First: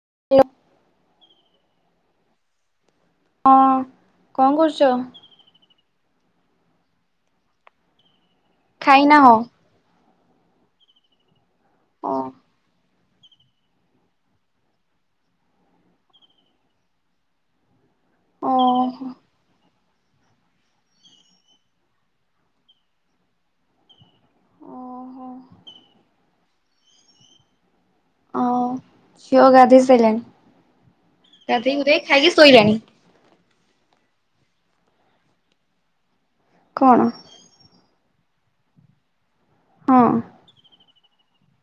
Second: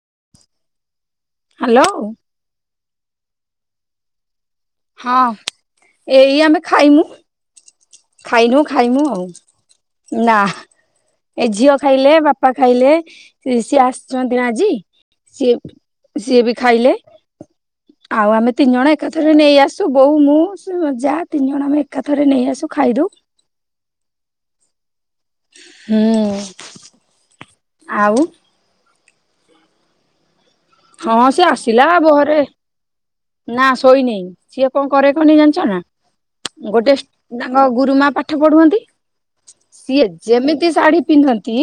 [unintelligible] Hello. ହଁ, କଣ କରୁ ହଁ, ଏଇ ଆମେ ଖାଇମୁ। ଖାଇନୁ, ଖାଇମୁ ଖାଇନା ଆଉ ହଁ ନା ଏ ଝିଅ ଓ ଖାଇଲେ, ବାପା ଖାଇଲେ, ସି ସିଏ ଆସିଛନ୍ତି ନା ଆଜି, ସିଏ ସିଏ ବି ଖାଇଲେ। ଆଉ ଆମେ ତିନି ଜଣ ଓହୋ ଏକାଥରେ ନେଇ ଆସୁ ତ ବୋଉ ମୁଁ ସେ ଯା ତିନି ଜଣ ଆମେ ଏକାଥରେ ନେଇ ଆସୁ ଖାଇଦଉ। ଓହୋ। ହୁଁ। ଆଉ ହଁ ଝିଅ ଗାଧୋଇ ହଁ ସେ ସାରିଲାଣି। ଗାଧେଇ ଆସିଲା ଗୁଧାଇ ଖାଇକି ବହରେ ଶୋଇଲାଣି। ନା ଶୋଇନେଇ ସିଏ କଣ କରେ କନି ଜାଣିଛ ନା ଗୋଟେ କଣ ତାଙ୍କ ଗୁରୁ ମା ପାଠ ପଢୁଅନ୍ତି ସିଏ ହଁ ଯେମିତି ଶାଢୀ ପିନ୍ଧନ୍ତି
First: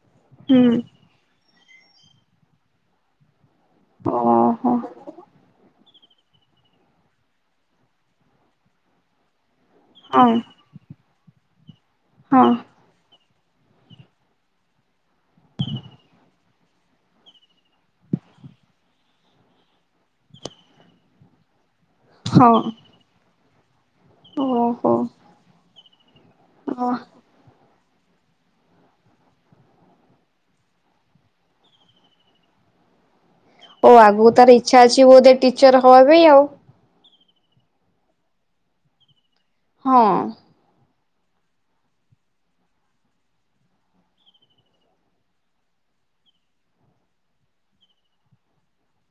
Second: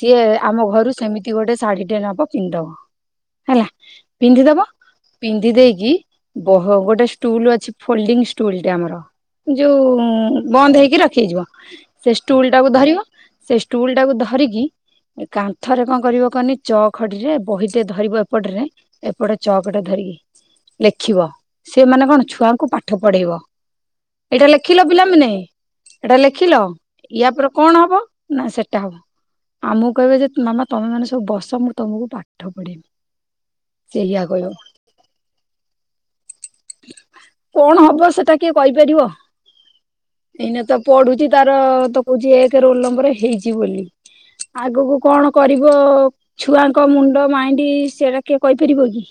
ସିଏ ହୁଁ ଆମ ଘରୁ ସେମିତି ଗୋଟେ ଶାଢୀ ଟେ ନବ ପିନ୍ଧିଦେବ ହେଲା। ପିନ୍ଧିଦବ ଓହୋ ପିନ୍ଧି ଦେଇକି କି ବହ ଗୋଟେ ଷ୍ଟୁଲ ଅଛି ଫୋଲଡିଂ ଷ୍ଟୁଲଟେ ଆମର ଯୋଉ ହଁ ଉନ୍ ବନ୍ଦ ହେଇକି ରଖିଯିବ ସେ ହଁ ଷ୍ଟୁଲ ଟାକୁ ଧରିବ ସେ ଷ୍ଟୁଲ ଟାକୁ ଧରିକି ଏ କାନ୍ଥରେ କଣ କରିବ କହନି ଚ ଖଡିରେ ବହିଟେ ଧରିବ ଏପଟରେ ଏପଟେ ଚକ ଟା ଧରିକି ଲେଖିବ ସେମାନେ କଣ ହଁ ଛୁଆଙ୍କୁ ପାଠ ପଢ଼େଇବ। ଏଇଟା ଲେଖିଲ ଓହୋ ପିଲାମାନେ, ଏଇଟା ଲେଖିଲ ଓ ୟା ପରେ କଣ ହବ ନା ସେଟା ହବ। ଆମକୁ କହିବେ ଯେ ମାମା ତମେ ମାନେ ସବୁ ବସ ମୁଁ ତମକୁ ପାଠ ପଢେଇବି। ଓ ସେଇଆ ଆଗକୁ କହିବ ତାର ଇଚ୍ଛା ଅଛି ବୋଧେ ଟିଚର ହବା ପାଇଁ ଆଉ। କଣ ହବ ସେଟା କିଏ କହିପାରିବ? ହଁ। ଏଇନା ତ ପଢ଼ୁଛି ତାର ତ କହୁଛି ଏକେ ରୋଲ ନମ୍ବର ହେଇଛି ବୋଲି। ଆଗକୁ କଣ କରିବ? ଛୁଆଙ୍କ ମୁଣ୍ଡ ମାଇଣ୍ଡି ସେରା କିଏ କହିପାରିବ କି?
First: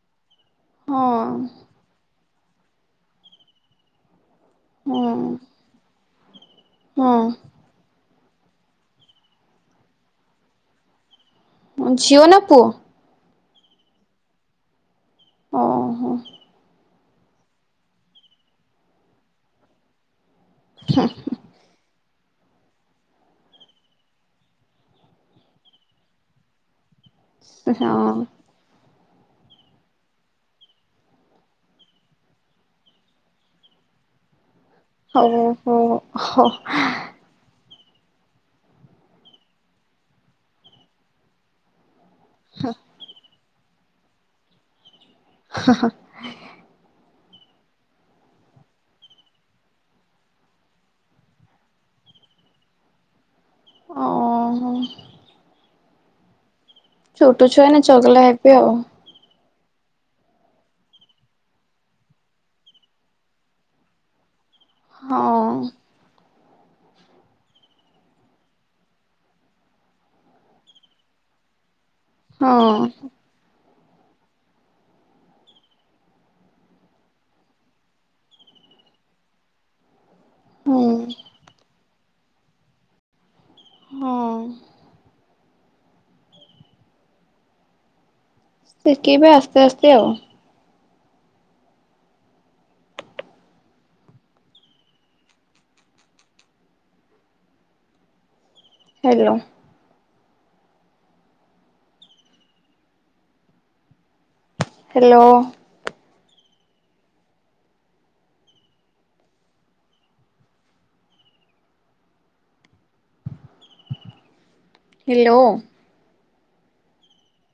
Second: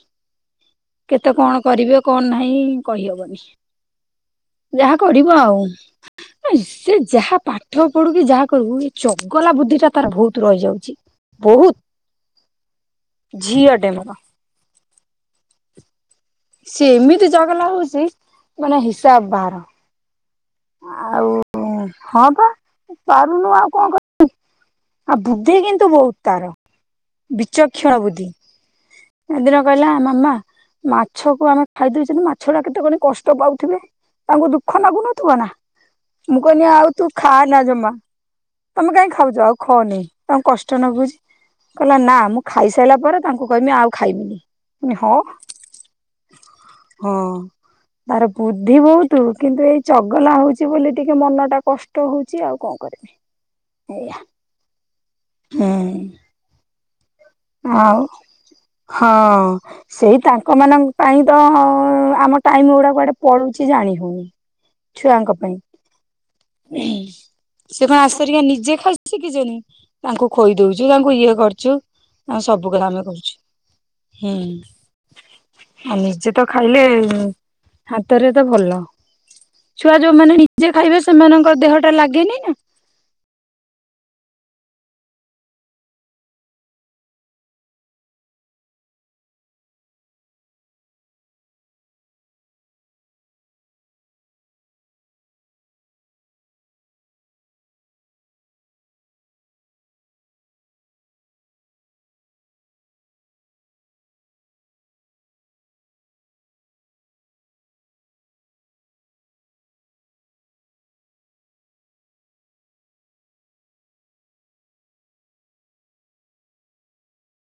କେତେ କଣ କରିବେ କଣ ନାହିଁ କହିହବନି। ଯାହା ହଁ କରିବ ଆଉ। ସେ ହଁ ଯାହା ପା ପାଠ ପଢୁ କି ଯାହା କରିବୁ ଏ ଚଗଲା ବୁଦ୍ଧି ଟା ତାର ବହୁତ ରହିଯାଉଛି। ବହୁତ୍, ହଁ ଝିଅ ନା ପୁଅ? ଝିଅଟେ ମୋର। ଓ ହୋ। ସିଏ ଏମିତି ଚଗଲା ହଉଛି, ମାନେ ହିସାବ ବାହାର। ହୁଁ, ଆଉ ହୁଁ। ହଁ ପା, ପାରୁନୁ ଆଉ କଣ କରିବି? ଆଉ ବୁଦ୍ଧି କିନ୍ତୁ ବହୁତ ତାର, ହଁ ବିଚକ୍ଷଣ ବୁଦ୍ଧି। ହେଦିନ କହିଲା ମାମା ମାଛକୁ ଆମେ ଖାଇଦେଉଛେ, ମାଛ ଗୁଡା କେତେ କହନି କଷ୍ଟ ପାଉଥିବେ, ତାଙ୍କୁ ଦୁଃଖ ଲାଗୁନି। ହଉ, ହଉ, ହ ହଁ। ତୁ ଖାଆନା ଜମା, ତମେ କାହିଁ ଖାଉଛ? ଆଉ ଖଅନି, ତାଙ୍କୁ କଷ୍ଟ ଲାଗୁଛି। କହିଲା ନା ମୁଁ ଖାଇସାରିଲା ପରେ ତାଙ୍କୁ କହିବି ଆଉ ଖାଇମିନି। ମୁଁ କହିନି ହଁ। ହଁ, ହଁ। ହଁ ତାର ବୁଦ୍ଧି ବହୁତ। କିନ୍ତୁ ଏଇ ଚଗଲା ହଉଛି ବୋଲି ଟିକେ ମନ ଟା କଷ୍ଟ ହଉଛି ଆଉ କଣ କରିବି। ଏଇଆ ଓହୋ ହୁଁ। ଛୋଟ ଛୁଆ ମାନେ ଚଗଲା ହେବେ ଆଉ। ହ ଉ। ସେଇ ତାଙ୍କ ମାନଙ୍କ ପାଇଁ ତ ଆମ ଟାଇମ ଗୁଡା କୁଆଡେ ପଳୁଛି ଜାଣି ହଉନି। [inaudible] ଛୁଆଙ୍କ ପାଇଁ। ସେ କଣ [inaudible] ନିଜେ ଖାଇ ଶିଖିଛନ୍ତି। ତାଙ୍କୁ ଖୋଇ ଦଉଛୁ ତାଙ୍କୁ ଇଏ କରୁଛୁ। ଆଉ ହଁ ସବୁ କଥା ଆମେ କରୁଛି, ହୁଁ। ଆଉ ନିଜେ ତ ଖାଇଲେ ହାତରେ ତ ଭଲ। ଛୁଆ ଯୋଉମାନେ ନିଜେ ହୁଁ ଖାଇବେ ସେମାନଙ୍କ ଦେହଟା ଲାଗେନି ନା। ହୁଁ। ଶିଖେଇବେ ଆସ୍ତେ ଆସ୍ତେ ଆଉ। ହ୍ୟାଲୋ। ହ୍ୟାଲୋ। ହ୍ୟାଲୋ।